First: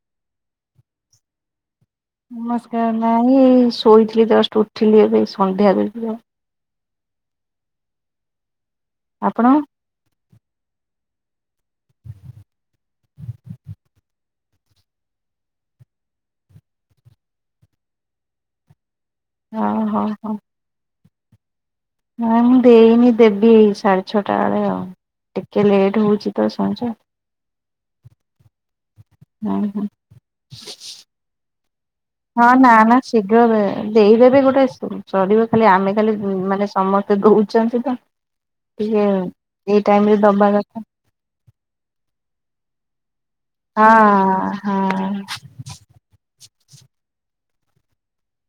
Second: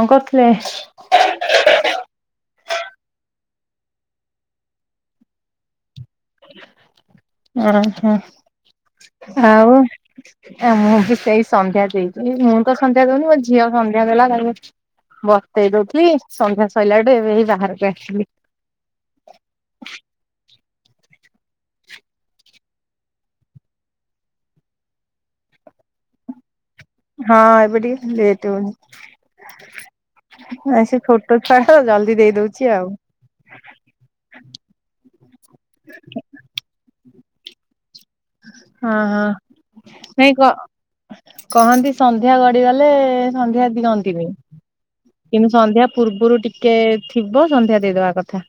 କଣ କରୁଥିଲେ? ନମସ୍କାର, ନାଇଁ, ଏଇ ଶୋଇଥିଲି, ଜଷ୍ଟ ଉଠିଲି। ଏବେ ସନ୍ଧ୍ୟାଦେବି ଆଉ। ଅ, ହଁ, ଆପଣ? ଆଉ। ଆ, ମୁଁ ବି ସେଇ ସନ୍ଧ୍ୟା ଦେଇଛି। ମୁଁ ତ ସନ୍ଧ୍ୟା ଦଉନି, ମୋ ଝିଅ ସନ୍ଧ୍ୟା ଦେଲା, କହିଲା ବତେଇ ଦଉଥିଲି, ସନ୍ଧ୍ୟା ସଇଲାଟୁ ଏବେ ଏଇ ବାହାରକୁ ଆସିଲି। ଅ, ହଁ, ହଁ। ନାଇ, ମୁଁ ଦେଇନି, ଦେବି ଏ ସାଢ଼େ ଛଅଟା ବେଳେ ଆଉ। ଟିକେ ଲେଟ୍ ହେଉଛି ତ ସଞ୍ଜ। ହଁ, ଏବେ ଟିକେ ଲେଟ୍ ହଉନି। ହୁଁ ହୁଁ ନା, ସେ ଛୋଟ ଛୁଆ ତ, ସେ ଜଲଦି ଦେଇ ହଁ ନା ଦଉଛି ଆଉ। ନା ଶୀଘ୍ର ବେଳେ ଦେଇଦେବେ, ଗୋଟେ ସରିବ ଖାଲି। ଆମେ ଖାଲି, ମାନେ ସମସ୍ତେ ଦଉଛନ୍ତି ତ। ହଁ ଟିକେ ହଁ ଏଇ ଟାଇମ୍ ରେ ନାଇଁ କ ଦବା କଥା। କହନ୍ତି, ସନ୍ଧ୍ୟା ଗଡ଼ିଗଲେ ସନ୍ଧ୍ୟା ଦିଅନ୍ତିନି, ହଁ ହଁ କିନ୍ତୁ ସନ୍ଧ୍ୟା ପୂର୍ବରୁ ଟିକେ ଥିବ, ସନ୍ଧ୍ୟା ଦେଇଦବା କଥା।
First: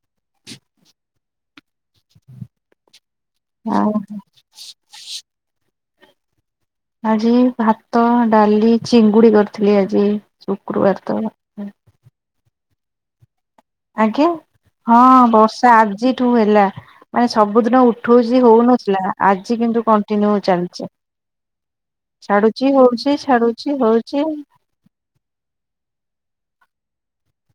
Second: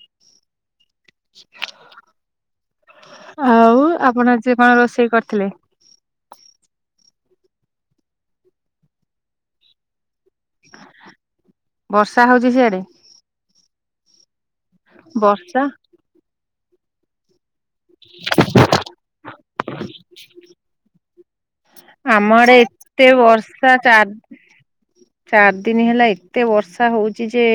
ଆଉ ଆପଣ ଆଜିି କଣ ରୋଷେଇ କରିଥିଲେ? ଆଜି ଭାତ ଡାଲି ଚିଙ୍ଗୁଡି କରିଥିଲି ଆଜି ଶୁକ୍ରବାର ତ। ବର୍ଷା ହଉଛି ସିଆଡେ। ଆଜ୍ଞା ହଁ ବର୍ଷା ଆଜିଠୁ ହେଲାଣି। ମାନେ ସବୁଦିନ ଉଠଉଛି ହଉନଥିଲା ଆଜି କିନ୍ତୁ କଣ୍ଟିନ୍ୟୁ ଚାଲିଛି। ଆମ ଆଡ଼େ ଛାଡୁଛି ଏତେ ହଉଛି ବର୍ଷା ଛାଡୁଛି ହଉଛି ଚାର ଚାରି ଦିନ ହେଲା ଏତେ ବର୍ଷା ହଉଛି ଯେ।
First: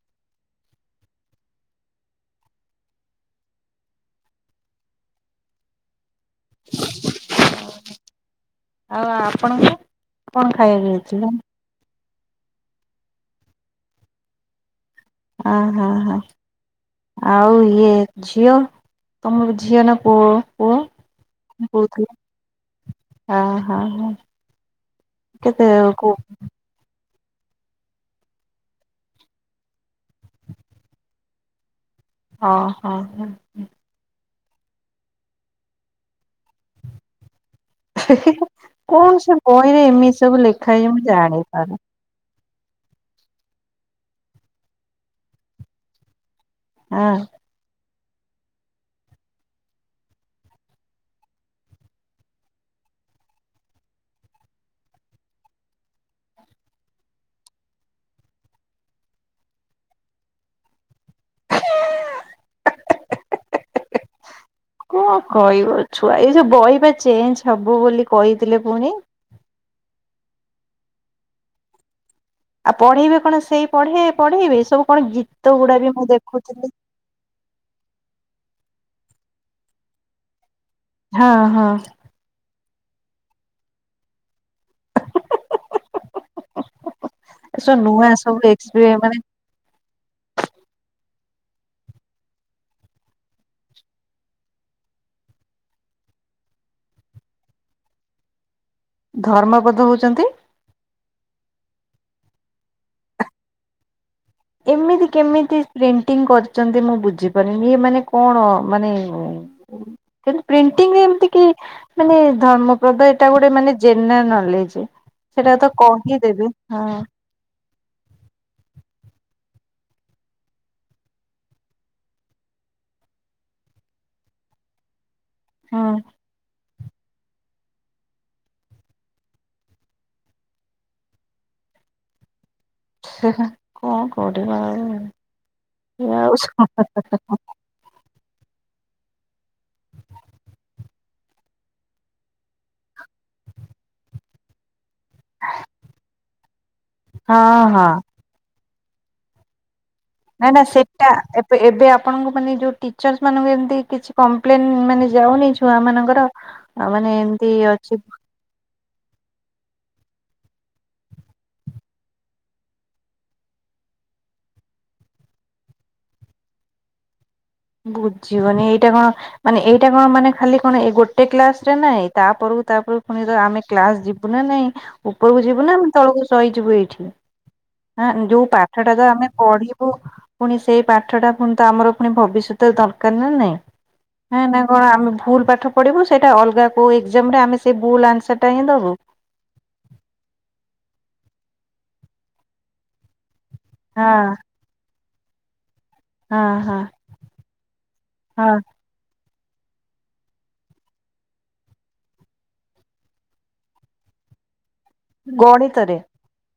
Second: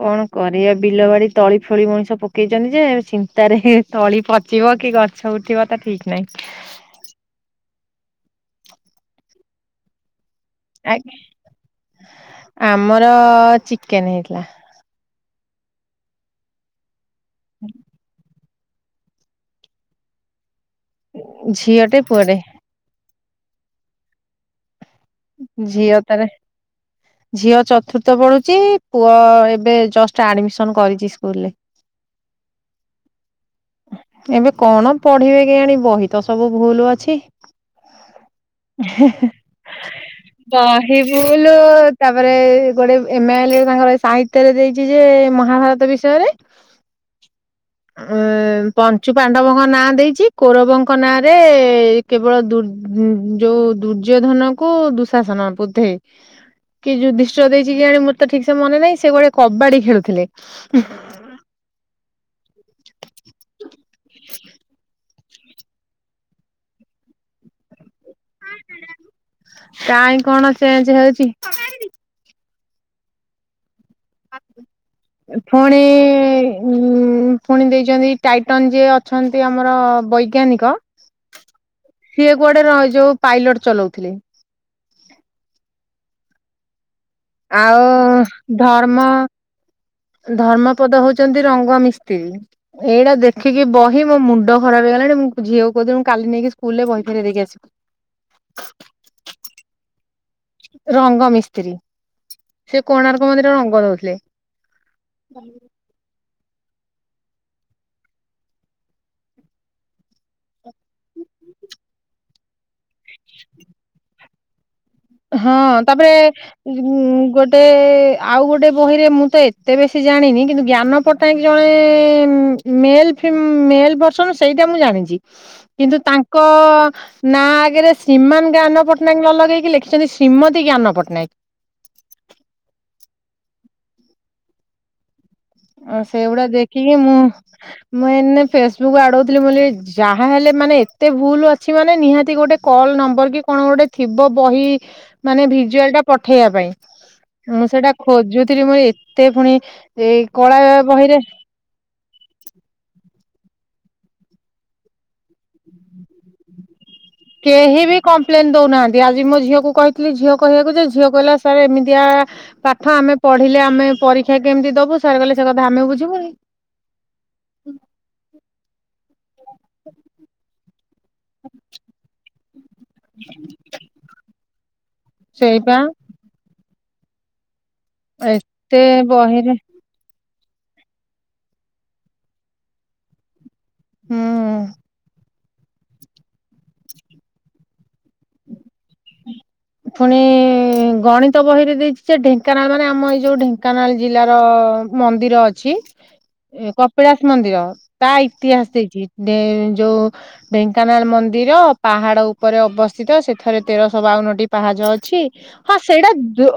କଣ କରିବା ବିଲ ବାଡି ତଳି ଫଳି ମଣିଷ ପକେଇଛନ୍ତି ଯେ ଚିନ୍ତାରେ। ତଳି ପଚିବ କି ଗଛ ଉଠିବ ତା ଠିକ ନାହିଁ। ଆଉ ଆପଣଙ୍କୁ କଣ ଖାଇବାକୁ ଆଜ୍ଞା ହେଇଛି। ଆମର ଚିକେନ ହେଇଥିଲା। ଆହା ହା ଆଉ ଇଏ ଝିଅ। ତମ ଝିଅ ନା ପୁଅ ପୁଅ କ ଝିଅଟେ କହୁଥିଲ। ପୁଅଟେ ଅହା ହା ହା। ଝିଅ ତାରେ। ଝିଅ ଚତୁର୍ଥ ପଢୁଛି ପୁଅ ଏବେ ଜଷ୍ଟ ଆଡମିସନ କରିଛି ସ୍କୁଲରେ। ହଁ ହଁ ହ। ଏବେ କଣ ପଢିବେ କେ ଆଣି ବହିତ ସବୁ ଭୁଲ ଅଛି। କଣ ସେ ବହିରେ ଏମିତି ସବୁ ଲେଖା ହେଇ ବହି ମୁଁ ଭୁଲ ଜାଣିପାରୁନି। ତାପରେ ଗୋଟେ ଏମ୍‌ ଆଇ ଏଲ ତାଙ୍କର ସାହିତ୍ୟ ରେ ଦେଇଛି ଯେ ମହାଭାରତ ବିଷୟରେ। ଆ। ଆଁ ପଞ୍ଚୁ ପାଣ୍ଡବଙ୍କ ନାଁ ଦେଇଛି କୋରବଙ୍କ ନାଁ ରେ - - କେବଳ ଦୁର୍ ଯୋଉ ଦୁର୍ଯ୍ୟୋଧନ କୁ ଦୁଃଶାସନ ବୋଧେଇ। କି ଯୁଦ୍ଧିଷ୍ଟ ଦେଇଛି କି କେଜାଣି ମରତ ଠିକ ସେ ମନେ ନାହିଁ ସେ ଗୋଟେ କବାଡି ଖେଳୁଥିଲେ। କଣ କହିବ ଛୁଆ ଏଇ ଯୋଉ ବହି ବା ଚେଞ୍ଜ ହବ ବୋଲି କହିଥିଲେ ପୁଣି। କହିଁ କଣ ଚେଞ୍ଜ ହଉଛି। ଆଉ ପଢେଇବେ କଣ ସେଇ ପଢେଇ ପଢେଇବେ ସବୁ କଣ ଗୀତ ଗୁଡା ପୁଣି ବି ମୁଁ ଉ ଦେଖୁଥିଲି। ପୁଣି ଦେଇଛନ୍ତି ଟାଇଟନ ଯିଏ ଅଛନ୍ତି ଆମର ବୈଜ୍ଞାନିକ। ହଁ ହଁ। ସିଏ କୁଆଡେ ର ଯୋଉ ପାଇଲଟ ଚଲାଉଥିଲେ। ଏସବୁ ନୂଆ ଆଉ ସବୁ ଏକ୍ସପି ଧର୍ମ ମାନେ ଧର୍ମପଦ ହଉଛନ୍ତି ରଙ୍ଗ ମିସ୍ତ୍ରୀ। ଏଇଟା ଦେଖିକି ବହି ମୋ ମୁଣ୍ଡ ଖରାପ ହେଇଗଲାଣି ମୁଁ ଝିଅ କହୁଥିଲି ମୁ କାଲି ନେଇକି ସ୍କୁଲ ରେ ବହି ଫେରେଇ ଦେଇକି ଆସିବି। ହ ଧର୍ମପଧ ହଉଛନ୍ତି? ରଙ୍ଗ ମିସ୍ତ୍ରୀ ସେ କୋଣାର୍କ ମନ୍ଦିର ରଙ୍ଗ ଦଉଥିଲେ। ଏମିତି କେମିତି? ପ୍ରେଣ୍ଟିଂ କରିଛନ୍ତି ମୁଁ ବୁଝିପାରୁିନି ଇ ମାନେ କଣ ମାନେ। ସେ ପ୍ରିଣ୍ଟିଙ୍ଗରେ ଏମିତି କି ମାନେ ଧର୍ମପ୍ରଦ ଏଇଟା ଗୋଟେ ମାନେ ଜେନେରାଲ ନଲେଜ ହଁ ସେଟା ତ ତାପରେ କହିଦେବେ ହଁ ଗୋ- - ଗୋଟେ ଆଉ ଗୋଟେ ବହିରେ ମୁଁ ତ ଏତେ ବେଶୀ ଜାଣିନି କିନ୍ତୁ ଜ୍ଞାନ ପଟ୍ଟନାୟକ ଜଣେ। ମେଲ ମେଲ ବର୍ସନ ସେଇଟା ମୁଁ ଜାଣିଛି। ହଁ କିନ୍ତୁ ତାଙ୍କ ନାଁ ଆଗରେ ଶ୍ରୀମାନ ଜ୍ଞାନ ପଟ୍ଟନାୟକ ନ ଲଗେଇକି ଲେଖି ଛନ୍ତି ଶ୍ରୀମତୀ ଜ୍ଞାନ ପଟ୍ଟନାୟକ। ହେଁ ହେଁ କଣ କଉଠିବା? ଆ ସେଗୁଡା ଦେଖିକି ମୁଁ ମୁଁ ଏନେ ଫେସବୁକ୍ ଆଡଉଥିଲି ବୋଲି ଯାହାହେଲେ ମାନେ ଏତେ ଭୁଲ ଅଛି ମାନେ ନିହାତି ଗୋଟେ କଲ ନମ୍ବର କି କଣ ଗୋଟେ ଥିବ ବହି ମାନେ ଭିଜୁଆଲ ଟା ପଠେଇବା ପାଇଁ ମୁଁ ହଁ ହଁ। ସେଇଟା ଖୋଜୁଥିଲି। ମୁଁ ଏ ଏତେ ଫୁଣି ଏଇ ନା କଳା ନା ସେଟା ବହିରେ ଏବେ ଆପଣଙ୍କୁ ମାନେ ଯୋଉ ଟିଚର୍ସ ମାନଙ୍କୁ ଏମିତି କିଛି କମ୍ପ୍ଲେନ ମାନେ ଯାଉନି ଛୁଆ ମାନଙ୍କର ଆଉ ମାନେ ଏମିତି ଅଛି ପ୍ଲେନ ଦଉନାହାନ୍ତି। ଆଜି ମୋ ଝିଅକୁ କହିଥିଲି। ଝିଅ କହିବାକୁ ଯେ ଝିଅ କହିଲା। ସାର୍ ଏମିତିଆ ଆ ପାଠ ଆମେ ପଢିଲେ ଆମେ ପରୀକ୍ଷା କେମିତି ଦବୁ। ସାର କହିଲେ ସେ କଥା ଆମେ ବୁଝିବୁନି। ବୁଝିବନି ଏଇଟା କଣ ମାନେ ଏଇଟା କଣ ମାନେ ଖାଲି କଣ ଏଇ ଗୋଟେ ଗୋଟେ କ୍ଲାସରେ ନାହିଁ। ତାପରକୁ ତାପରକୁ ପୁଣି ତ ଆମେ କ୍ଲାସ୍ ଯିବୁ ନା ନାହିଁ? ଉପରକୁ ଯିବୁ ନା ସେଇପା ଆମେ ତଳକୁ ସହିଯିବୁ ଏଇଠି। ଆଁ ଯୋଉ ଏତେ ପାଠ ଟା ତ ଆମେ ବହିରେ ପଢି ବୁ ପୁଣି ସେଇ ପାଠ ଟା ପୁଣି ତ ଆମର ପୁଣି ଭବିଷ୍ୟତ ଦରକାର ନା ନାଇଁ। ହେଁ ହୁଁ। ନା କଣ ଆମେ ଭୁଲ ପାଠ ପଡ଼ିବୁ। ସେଇଟା ଅଲଗା କୋଉ ଏଗଜାମରେ ଆମେ ସେଇ ଭୁଲ୍ ଆନ୍ସରଟା ହିଁ ଦେବୁ। ଫୁଣି ଗଣିତ ବହିରେ ଦେଇଛି ଯେ ଢେଙ୍କାନାଳ ମାନେ ଆମ ଏଇ ଯୋଉ ଢେଙ୍କା ଢେଙ୍କାନାଳ ହଁ ଜିଲ୍ଲାର ର ମନ୍ଦିର ଅଛି। ହଁ ହଁ କପିଳାସ ମନ୍ଦିର। ତା ହଁ ଇତିହାସ ଦେଇଛି ଯେ ଯୋଉ ଢେଙ୍କାନାଳ ମନ୍ଦିର ପାହାଡ ଉପରେ ଅବସ୍ଥିତ। ସେଥିରେ ତେରଶହ ବାଉନଟି ପାହାଚ ଅଛି। ହଁ ଗଣିତରେ ସେଇଟା ଦୋ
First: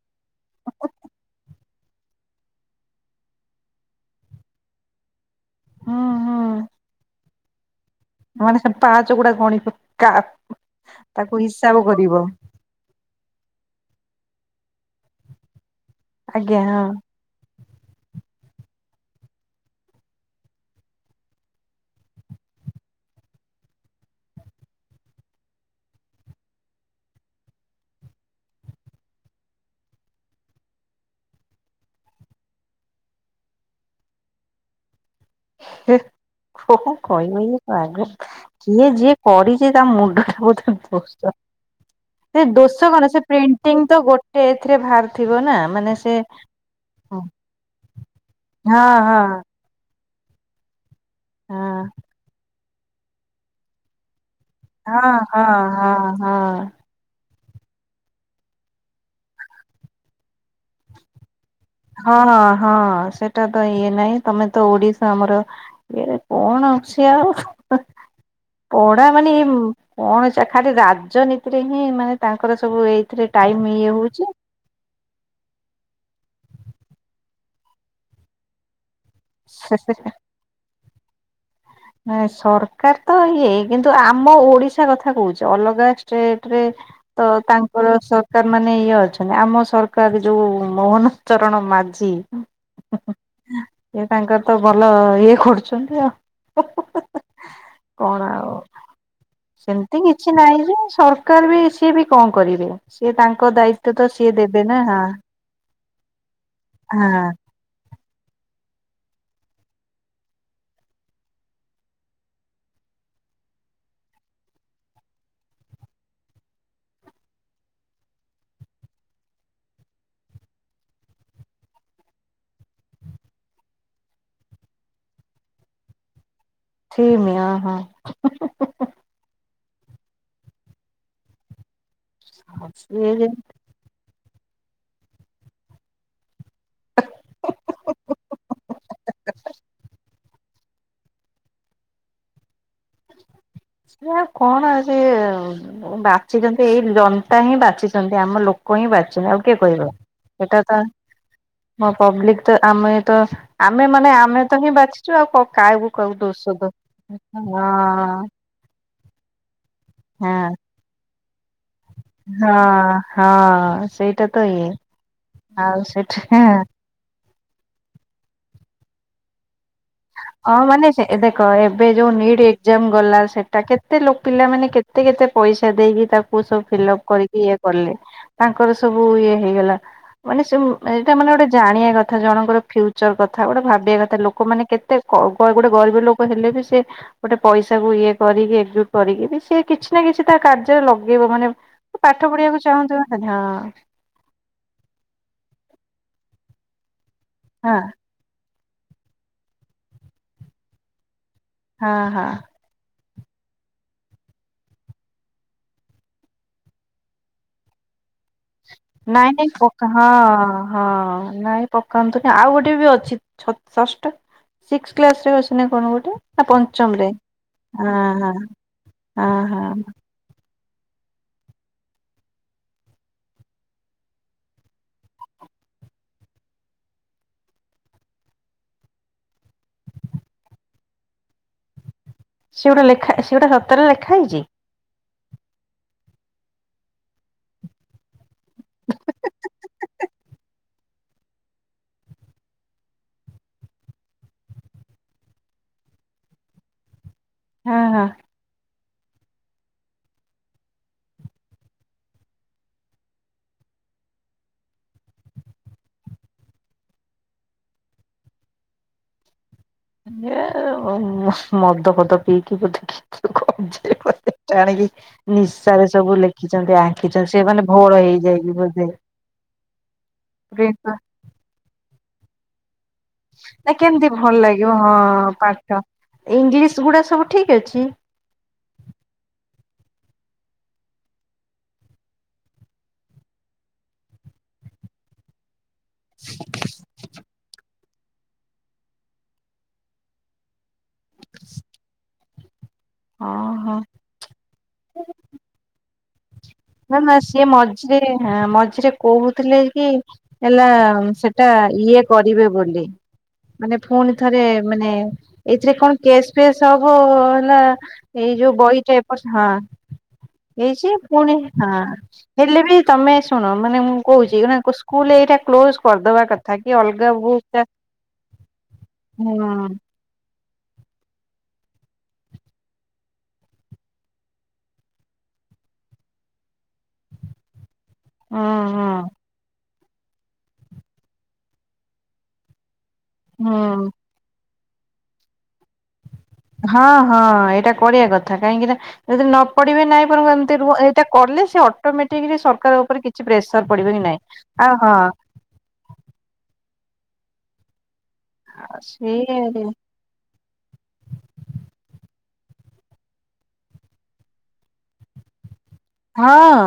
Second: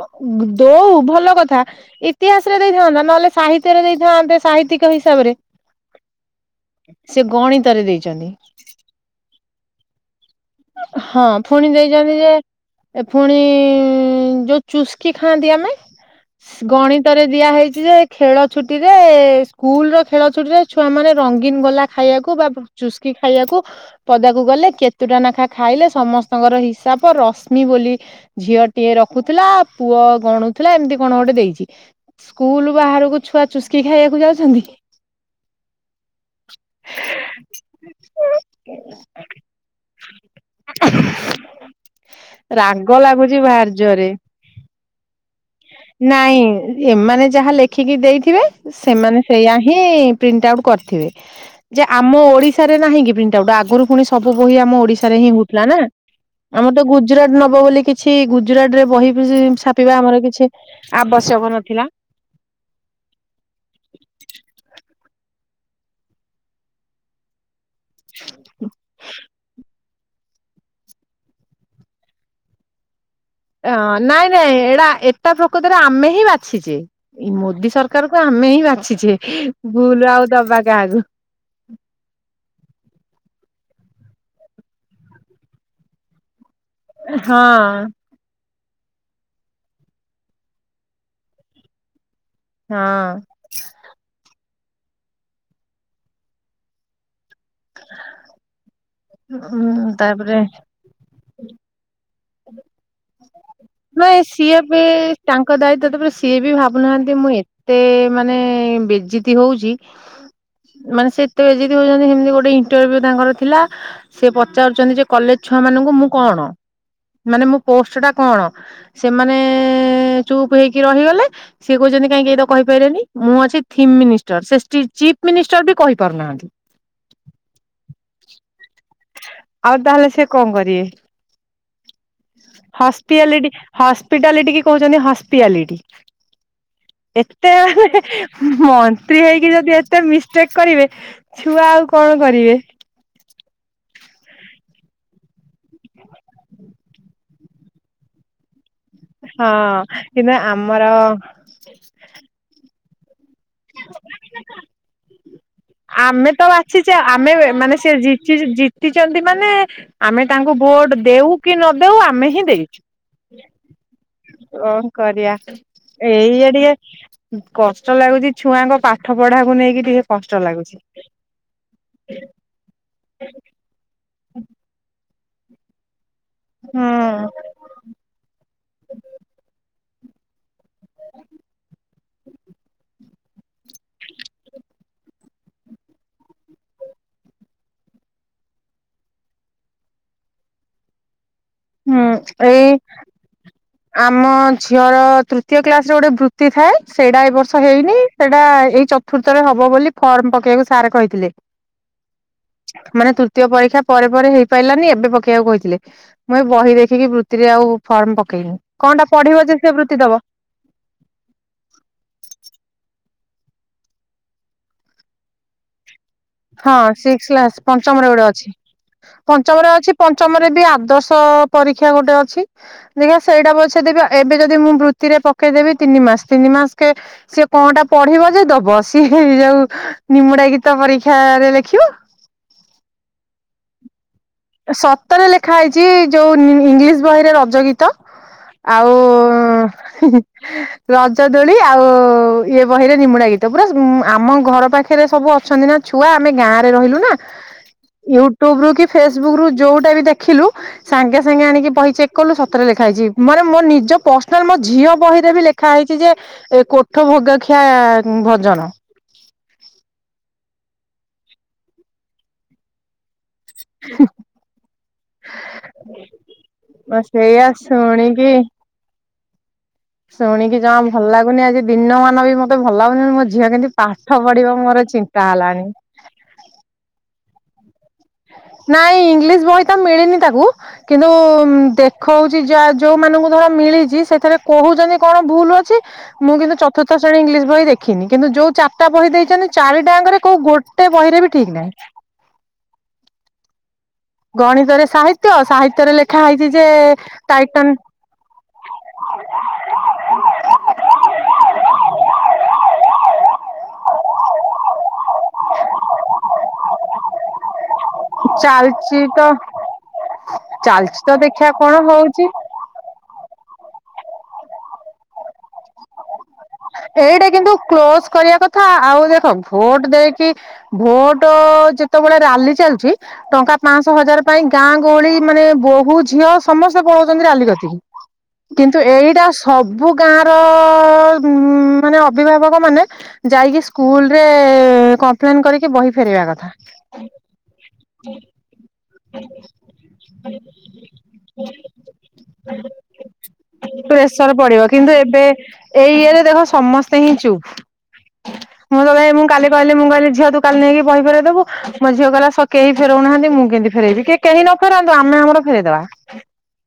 ଦୋଉ ଭଲ କଥା। ଇତିହାସ ରେ ଦେଇଥାନ୍ତା। ନହେଲେ ସାହିତ୍ୟରେ ଦେଇଥାନ୍ତେ ସାହିତ୍ୟିକ ହିସାବରେ। ହୁଁ ହୁଁ ସେ ଗଣିତରେ ଦେଇଛି। ମାନେ ସେ ପାହାଚଗୁଡା ଗଣିତ କା ହଁ ତାକୁ ଫୁଣି ହିସାବ ଦେଇଛନ୍ତି କରିବ ଯେ ଏ ପୁଣି ଯୋଉ ଚୁସ୍କି ଖାଆନ୍ତି ଆମେ ଆଜ୍ଞା ହଁ। ଗଣିତରେ ଦିଆ ହେଇଛି ଯେ ଖେଳ ଛୁଟି ରେ ସ୍କୁଲ ର ଖେଳ ଛୁଟି ରେ ଛୁଆ ମାନେ ରଙ୍ଗୀନ ଗୋଲା ଖାଇବାକୁ ବା ଚୁସ୍କି ଖାଇବାକୁ ପଦାକୁ ଗଲେ କେତୁ ଟା ନା ଖା ଖାଇଲେ ସମସ୍ତଙ୍କର ହିସାବ ରଶ୍ମି ବୋଲି ଝିଅ ଟିଏ ରଖୁଥିଲା। ପୁଅ ଗଣୁଥିଲା। ଏମିତି କଣ ଗୋଟେ ଦେଇଛି। ସ୍କୁଲ ବାହାରକୁ ଛୁଆ ଚୁସ୍କି ଖାଇବାକୁ ଯାଉଛନ୍ତି କି? ହେ କଣ କହିବ ଇଏ ପାଗେଳି। କିଏ ଯିଏ କରିଚି ତା ମୁଣ୍ଡଟା ବୋଧେ ଦୋଷ। ସେ ଦୋଷ ରାଗ କଣ ସେ ଲାଗୁଛି ଭାରି ପ୍ରିଣ୍ଟିଂ ତ ଜୋରେ ଗୋଟେ ଟେ ଏଥିରେ ଭାରତ ନାଇଁ ହଁ ଏମାନେ ଯାହା ଲେଖିକି ଦେଇଥିବେ। ହଁ ସେମାନେ ହଁ ସେଇଆ ହିଁ ପ୍ରିଣ୍ଟ ଆଉଟ କରିଥିବେ। ଯେ ଆମ ଓଡିଶାରେ ନାହିଁ କି ପ୍ରିଣ୍ଟ ଆଉଟ ଆଗରୁୁ ଫୁଣି ସବୁ ବହି ଆମ ହଁ ଓଡିଶାରେ ହିଁ ହଁ ହଉଥିଲା ନା। ହଁ ହଁ। ଆମର ତ ଗୁଜ ଗୁଜୁରାଟ ନବ ବୋଲି କିଛି ଗୁଜୁରାଟ ରେ ବହି ବି ଛାପିବା ଆମର କିଛି ଆବଶ୍ୟକ ନଥିଲା। ହଁ ହଁ ହଁ ସେଟା ତ ଇଏ ନାହିଁ। ତମେ ତ ଓଡିଶା ଆମର ଇଏ କଣ ଅଛି ଆଉ ପଢା ମାନେ କଣ ସେ ଖାଲି ରାଜନୀତିରେ ହିଁ ମାନେ ତାଙ୍କର ସବୁ ଏଇ ଅ ନାଇଁ ନାଇଁ ଏରା ଏତେ ପ୍ରକୃତରେ ଆମେ ହିଁ ବାଛିଛେ, ମୋଦୀ ସରକାରକୁ ଆମେ ହିଁ ବାଛି ଭୁଲ ଆଉ ଦବା କାହାକୁ। ନ ସରକାର ତ ଇଏ କିନ୍ତୁ ଆମ ଓଡିଶା କଥା କହୁଛି ଅଲଗା ଷ୍ଟେଟ ରେ ତ ହଁ। ତାଙ୍କର ସ ସରକାର ମାନେ ଇଏ ଅଛନ୍ତି। ଆମ ସରକାର ଯୋଉ ମୋହନ ଚରଣ ମାଝୀ ହଁ ଇଏ ତାଙ୍କର ତ ଭଲ ଇଏ କରୁଛନ୍ତି ଆଉ [unintelligible] କଣ ଆଉ ଉଁ ସେମିତି କିଛି ତାପରେ ନାହିଁ ସରକାର ବି ସିଏ ବି କଣ କରିବେ, ସିଏ ତାଙ୍କ ଦାଇ ନାଇଁ ସିଏ ବି ତାଙ୍କ ଦାୟିତ୍ଵ ତ ସିଏ ବି ଭାବୁ ନାହାନ୍ତି ହଁ ମୁଁ ଏତେ ମାନେ ବେଜିତି ହଉଚି ମାନେ ସେତେବେଳେ ଯଦି କଉଛନ୍ତି ସେମିତି ଗୋଟେ ଇଣ୍ଟରଭ୍ୟୁ ତାଙ୍କର ଥିଲା। ସେ ପଚାରୁଛନ୍ତି ଯେ କଲେଜ ଛୁଆ ମାନଙ୍କୁ ମୁଁ କଣ ମାନେ ମୋ ପୋଷ୍ଟ ଟା କଣ? ସେମାନେ ଚୁପ୍ ହେଇକି ରହିଗଲେ ସିଏ କହୁଛନ୍ତି କାହିଁକି ଏଟା କହି ପାଇଲନି, ମୁଁ ଅଛି ଥିପ୍ ମିନିଷ୍ଟର ସେ ଷ୍ଟି ଚିପ୍ ମିନିଷ୍ଟର ବି କହିପାରୁନାହାନ୍ତି। ସେମି ହଁ ହଁ ଆଉ ତାହେଲେ ସେ କଣ କରିବେ? ହଁ ସିଏ ହସ୍ପିଆଲିଟି ହସ୍ପିଟାଲିଟି କି କହୁଛନ୍ତି ହସ୍ପିଆଲିଟି। ଏତେ ମନ୍ତ୍ରୀ ହେଇକି ଯଦି ଏତେ ମି ଚେକ୍ କରିବେ ଛୁଆ ଆଉ କଣ କରିବେ। ସେ କଣ ସେ ବାଛିଛନ୍ତି ଏଇ ଜନତା ହିଁ ବାଛିଛନ୍ତି ଆମ ଲୋକ କହିଁ ବାଚଛ ଆଉ କିଏ ହଁ କହିବ? କିନ୍ତୁ ଏଟା ତା ଆମର ମଁ ପବ୍ଲିକ ତ ଆମେ ତ ଆମେ ମାନେ ଆମେ ତ ହିଁ ବାଛ ଚୁ କାଇଁ ବୁକା ବୁକି ଆମେ ତ ଓଷଦ ବାଛିଛେ ହଁ ଉଛନ୍ତି ମାନେ ଆମେ ତାଙ୍କୁ ହଁ ଭୋଟ ଦେଉ କି ନଦଉ ଆମେ ହିଁ ଦେଇଛୁ। ହଁ ହଁ ସେଇଟା ତ ଇଏ କଣ କରିବା ଆଉ ସେଠି ଏଇଆା ଟିକେ କଷ୍ଟ ଲାଗୁଛି ଛୁଆଙ୍କ ପାଠ ପଢ଼ାକୁ ନେଇକିରି ଅ ମାନେ ସେ ଦେଖ ଏବେ ଯୋଉ ନିଟ୍ ଏକ୍ଜାମ ଗଲା ସେଟା କେତେ ଲ ପିଲାମାନେ କେତେ କେତେ ପଇସା ଦେଇକି ତା ସବୁ ହୁଁ ଫିଲଅପ କରିକି ଇ କଲେ ତାଙ୍କର ସବୁ ଇଏ ହେଇଗଲା। ମାନେ ସେ ଏଇଟା ମାନେ ଗୋଟେ ଜାଣିବା କଥା ଜଣଙ୍କର ଫ୍ୟୁଚର କଥା ଗୋଟେ ଭାବିବା କଥା ଲୋକମାନେ କେ ସେ କ କ ଗରିବ ଲୋକ ହେଲେ ବି ସେ ଗୋଟେ ପଇସାକୁ ଇଏ କରିକି ଏକଜୁଟ କରିକି ବି ସେ କିଛି ନା କିଛି ତା କାର୍ଯ୍ୟରେ ଲଗେଇବ ମାନେ ହୁଁ ପାଠ ପଢିବାକୁ ଏଇ ଚାହୁଁନ୍ତୁ ହଁ ଆମ ଝିଅର ତୃତୀୟ କ୍ଲାସ ରେ ଗୋଟେ ବୃତ୍ତି ଥାଏ, ସେଇଟା ଏ ବର୍ଷ ହଁ ହେଇନି ସେଇଟା ଏଇ ଚତୁର୍ଥରେ ହବ ବୋଲି ଫର୍ମ ପକେଇବାକୁ ସାର୍ କହିଥିଲେ। ହଁ ହଁ। ମାନେ ତୃତୀୟ ପରୀକ୍ଷା ପରେ ପରେ ହେଇପାରିଲାନି ଏବେ ପକେଇବାକୁ କହିଥିଲେ। ମୁଁ ଏ ବହି ଦେଖିକି ବୃତ୍ତିରେ ଆଉ ଫର୍ମ ପକେଇନି କଣ ଟା ନାଇଁ ପଢ଼ିବ ନାଇଁ ଯେ ସେ ପକା ବୃତ୍ତି ହଁ ଦବ। ହଁ ନାଇଁ ପକାନ୍ତୁନି ଆଉ ଗୋଟେ ବି ଅଛି ଛ ଷଷ୍ଠ। ସିକ୍ସ କ୍ଲାସରେ ଅଛି ନା କଣ ଗୋଟେ? ନା ହଁ ପଞ୍ଚମ ରେ ସିକ୍ସ କ୍ଲାସ୍ ହଁ ପଞ୍ଚମରେ ଗୋଟେ ହଁ ଅଛି। ହଁ ହଁ ପଞ୍ଚମରେ ଅଛି। ପ ଅଷ୍ଟମରେ ବି ଆଦର୍ଶ ପରୀକ୍ଷା ଗୋଟେ ଅଛି। ଦେଖା ସେଇଟା ପଛେ ଦେବା, ଏବେ ଯଦି ମୁଁ ବୃତ୍ତିରେ ପକେଇଦେବି ତିନିମାସ ତିନିମାସ କେ ସିଏ କଣ ଟା ପଢିବ ଯେ ଦବ ସିଏ ଯୋଉ ନିମୁଡା ଗୀତ ପରୀକ୍ଷାରେ ଲେଖିବ ସିଏ ଗୋଟେ ଲୋଖା ସେ ଗୋଟେ ସତରେ ଲେଖା ହେଇଛି ସତରେ ଲେଖା ହେଇଛି ଯୋଉ ଇଂଗିଲିଶିଶ ବହିରେ ରଜ ଗୀତ ଆଉ ରଜ ଦୋଳି ଆଉ ଇଏ ବହିରେ ନିମୁଡା ଗୀତ ପୁରା ଉ ଆମ ଘର ପାଖରେ ସବୁ ଅଛନ୍ତି ନା ଛୁଆ ଆମେ ଗାଁରେ ରହିଲୁ ନା ହଁ ହଁ ୟୁଟ୍ୟୁବୁ ରୁ କି ଫେସ୍ ବୁକ୍ ରୁ ଯୋଉଟା ବି ଦେଖିଲୁ ସାଙ୍ଗେ ସାଙ୍ଗେ ଆଣିକି ବହି ଚେକ୍ କଲୁ ସତରେ ଲୋଖା ହେଇଛି ମାନେ ମୋ ନିଜ ପର୍ସନାଲ ମୋ ଝିଅ ବହିରେ ବି ଲେ ଖା ହେଇଛି ଯେ ଏ କୋଠ ଭେଗଖିଆ ଭଜନ ମଦ ଫଦ ପିଇକି ବୋଧେ କି ଖଜୁରୀ ପତ୍ର ଟେ ଆଣକି ନିଶାରେ ସବୁ ଲେଖିଛନ୍ତି ବା ଆଙ୍କିଛନ୍ତି ସେଇଆ ସେମାନେ ଭୋଳ ଶୁଣିକି ହେଇଯାଇଛି ବୋଧେ ଶୁଣିକି ଜମା ଭଲ ଲାଗୁନି ଆଜି ଦିନମାନ ବି ମତେ ଭଲ ଲାଗୁନି ଝିଅ କେମିତି ପାଠ ପଢିବ ମୋର ଚିନ୍ତା ହେଲାଣି ଇଂଗିଲିଶି ଗୁଡ଼ା ସବୁ ଠିକ୍ ଅଛି ନାଇଁ ଇଂଗିଲିଶି ବହି ତ ମିଳିନି ତାକୁ କିନ୍ତୁ ଦେଖହଉଛି ଯୋଉମାନଙ୍କୁ ଧର ମିଳିଛି ସେଥିରେ କହୁଛନ୍ତି କଣ ଭୁଲ୍ ଅଛି ମୁଁ କିନ୍ତୁ ଚତୁର୍ଥ ଶ୍ରେଣୀ ଇଂଗିଲିଶି ବହି ଦେଖିନି କିନ୍ତୁ ଯୋଉ ଚାରିଟା ବହି ଦେଇଛନ୍ତି ଚାରିଟା ଆଙ୍କରେ କୋଉ ଗୋଟେ ବହିରେ ବି ଠିକ୍ ନାହିଁ ହଁ ହଁ ଗଣିତରେ ସାହିତ୍ୟ ସାହିତ୍ୟରେ ଲେଖ ଲୋଖାହେଇଛିି ଯେ ନା ନା ସିଏ ଟାଇଟନ ମଝିରେ ମଝିରେ କହୁଥିଲେ କି ହେଲା ସେଟା ଇଏ କରିବେ ବୋଲି ମାନେ ପୁଣି ଥରେ ମାନେ ଏଇଥିରେ କଣ କେସ୍ ଫେସ୍ ହବ ହେଲା ଏଇ ଯୋଉ ଚାଲିଛି ବହିଟା ଏପ ତ ହଁ ହେଇଛି ଚାଲିଛି ତ ପୁଣି ଦେଖିବା ହଁ କଣ ହଉଛି। ହେଲେ ବି ତମେ ଶୁଣ ମାନେ ମୁଁ କହୁଛି ସ୍କୁଲ୍ ଏଇଟା କ୍ଲୋଜ୍ କରିଦବା କଥା କି ଅଲଗା ଏଇଟା ବୁକ୍ କିନ୍ତୁ ଟା କ୍ଲୋଜ୍ କରିବା କଥା ଆଉ ଦେଖ ହୁଁ ଭୋଟ ଦେଇକି ଭୋଟ ଯେତେବେଳେ ରାଲି ଚାଲିଛି ଟଙ୍କା ପାଞ୍ଚଶହ ହଜାର ପାଇଁ ଗାଁ ଗହଳି ମାନେ ବୋହୂ ଝିଅ ସମସ୍ତେ ପଳଉଛନ୍ତି ରାଲିିକତିକି ହୁଁ କିନ୍ତୁ ହୁଁ ଏଇଟା ସବୁ ଗାଁ ର ମାନେ ଅଭିଭାବକ ମାନେ ଯାଇକି ହୁଁ ସ୍କୁଲ୍ ରେ କମ୍ପ୍ଲେନ୍ କରିକି ବହି ଫେରେଇବା କଥା ହଁ ହଁ ଏଇଟା କରିବା କଥା କାହିଁକି ନା ଯଦି ନ ପଡ଼ିବେ ନାହିଁ ଏମତି ଏଇଟା କଲେ ସେ ଅଟୋମେଟିକି ସରକାର ଉପରେ କିଛି ପ୍ରେସର ପଡିବେ ପ୍ରେସର ପଡିବ କିନ୍ତୁ ଏବେ ଏଇ ଇଏରେ ଦେଖ ସମସ୍ତେ ହିଁ ଚୁପ୍ ମୁଁ ତ ମୁଁ କାଲି ସିଏ କହିଲେ ମୁଁ କହିଲି ଝିଅ ତୁ କାଲି ନେଇକି ବହିିବାର ଦବୁ ମୋ ଝିଅ କହିଲା କେହି ଫେରେଉନାହାନ୍ତି ମୁଁ କେମ ଫେରେଇବି କିଏ କେହି ନ ଫେରାନ୍ତୁ ଆମେ ଆମର ଫେରେଇଦବା ହଁ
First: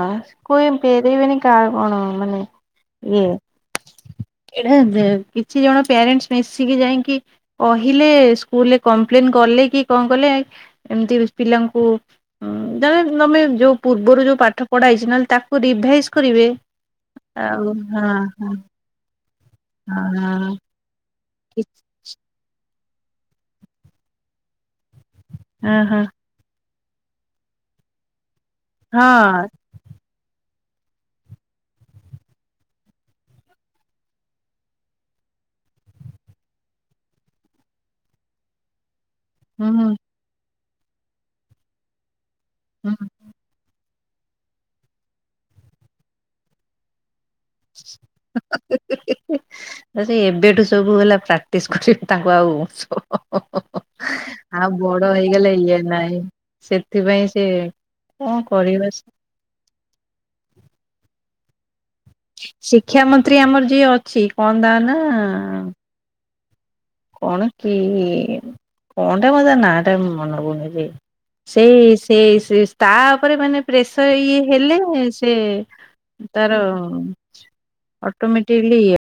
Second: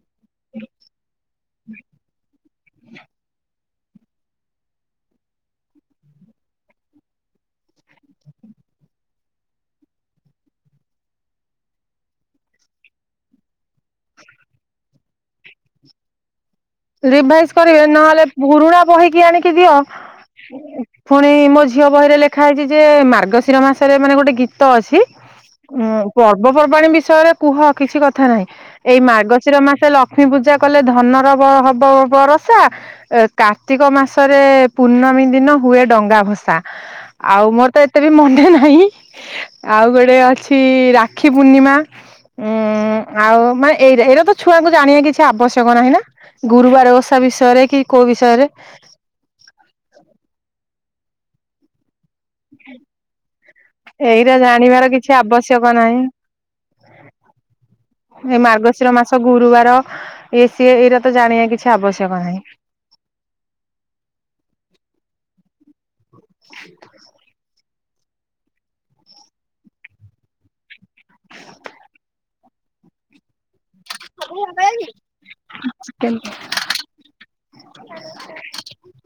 କେ ଫେରେଇବେନି କାହା କଣ ମାନେ ଇଏ ଏଇଟା କିଛି ଜଣ ପ୍ୟାରେସେ ମିଶିକି ଯାଇକି କହିଲେ ସ୍କୁଲୁରେ କମ୍ପ୍ଲେଲେନ୍ କଲେ କି କଣ କଲେ ଏମତି ପିଲାଙ୍କୁ ହୁଁ ଜଦି ତମେ ଯୋଉ ପୂର୍ବରୁ ଯୋଉ ପାଠ ପଢା ହେଇଛି ନହେଲେ ତାକୁ ରିଭାଇଜ୍ କରିବେ ରିଭାଇଜ ଆଉ କରିବେ ନହେଲେ ପୁରୁଣା ବହିକି ଆଣିକି ଦିଅ। ଆଁ- ପୁଣି ମୋ ଝିଅ ବହିରେ ଲେଖା ହେଇଛି ଯେ ମାର୍ଗଶିର ମାସରେ ମାନେ ଗୋଟେ ଗୀତ ଗୀତ ଅଛି। ହଁ ଉଁ ପର୍ବପର୍ବାଣିୀ ବିଷୟରେ କୁହ କିଛି କଥା ନାହିଁ। ଏଇ ହଁ ମାର୍ଗଶିର ମାସ ଲକ୍ଷ୍ମୀ ପୂଜା କଲେ ଧନର ହବ ବରସା ଏ କାର୍ତ୍ତିକ ମାସରେ ପୂର୍ଣ୍ଣମୀ ଦିନ ହୁଏ ଡଙ୍ଗା ଭସା। ଆଉ ମୋର ତ ଏତେ ବି ମନେ ନାହିଁ। ହୁଁ ଆଉ ହୁଁ ଗୋଟେ ଅଛି ରାକ୍ଷୀ ପୂର୍ଣ୍ଣିମା। ଉଁ ହୁଁ ଆଉ ମାନେ ଏଇଟା ଏଇଟା ତ ଛୁଆଙ୍କୁ ଜାଣିବା କିଛି ଆବଶ୍ୟକ ନାହିଁ ନା। ଗୁରୁବାର ଓଷା [unintelligible] ବିଷୟରେ କି କୋଉ ବିଷୟରେ ସେ ଏବେଠୁ ସବୁ ହେଲା ପ୍ରାକ୍ଟିସ କରିବେ। ତାଙ୍କୁ ଆଉ ଏଇଟା ଆଉ ଜାଣିବାର କିଛି ବଡ ହେଇଗଲେ ଆବଶ୍ୟକ ଇଏ ନାହିଁ। ନହିଁ। ସେଥିପାଇଁ ସେ ଏ କଣ ମାର୍ଗଶିର କରିବେ ସେ, ମାସ ଗୁରୁବାର ଇଏ ସିଏ ଏଇରା ତ ଜାଣିବା କିଛି ଆବଶ୍ୟକ ନାହିଁ। ଶିକ୍ଷା ମନ୍ତ୍ରୀ ଆମର ଯିଏ ଅଛି କଣ ତା ନା [unintelligible] କଣ କି କଣଟା ମୋ ତା ନାଁ ଟା ମନ ପଡୁନି ଯେ, ସେଇ ସେଇ ସେ ତା ଉପରେ ମାନେ ପ୍ରେସର ଇଏ ହେଲେ ସେ ତାର ଅଟୋମେଟିକଲି ଇଏ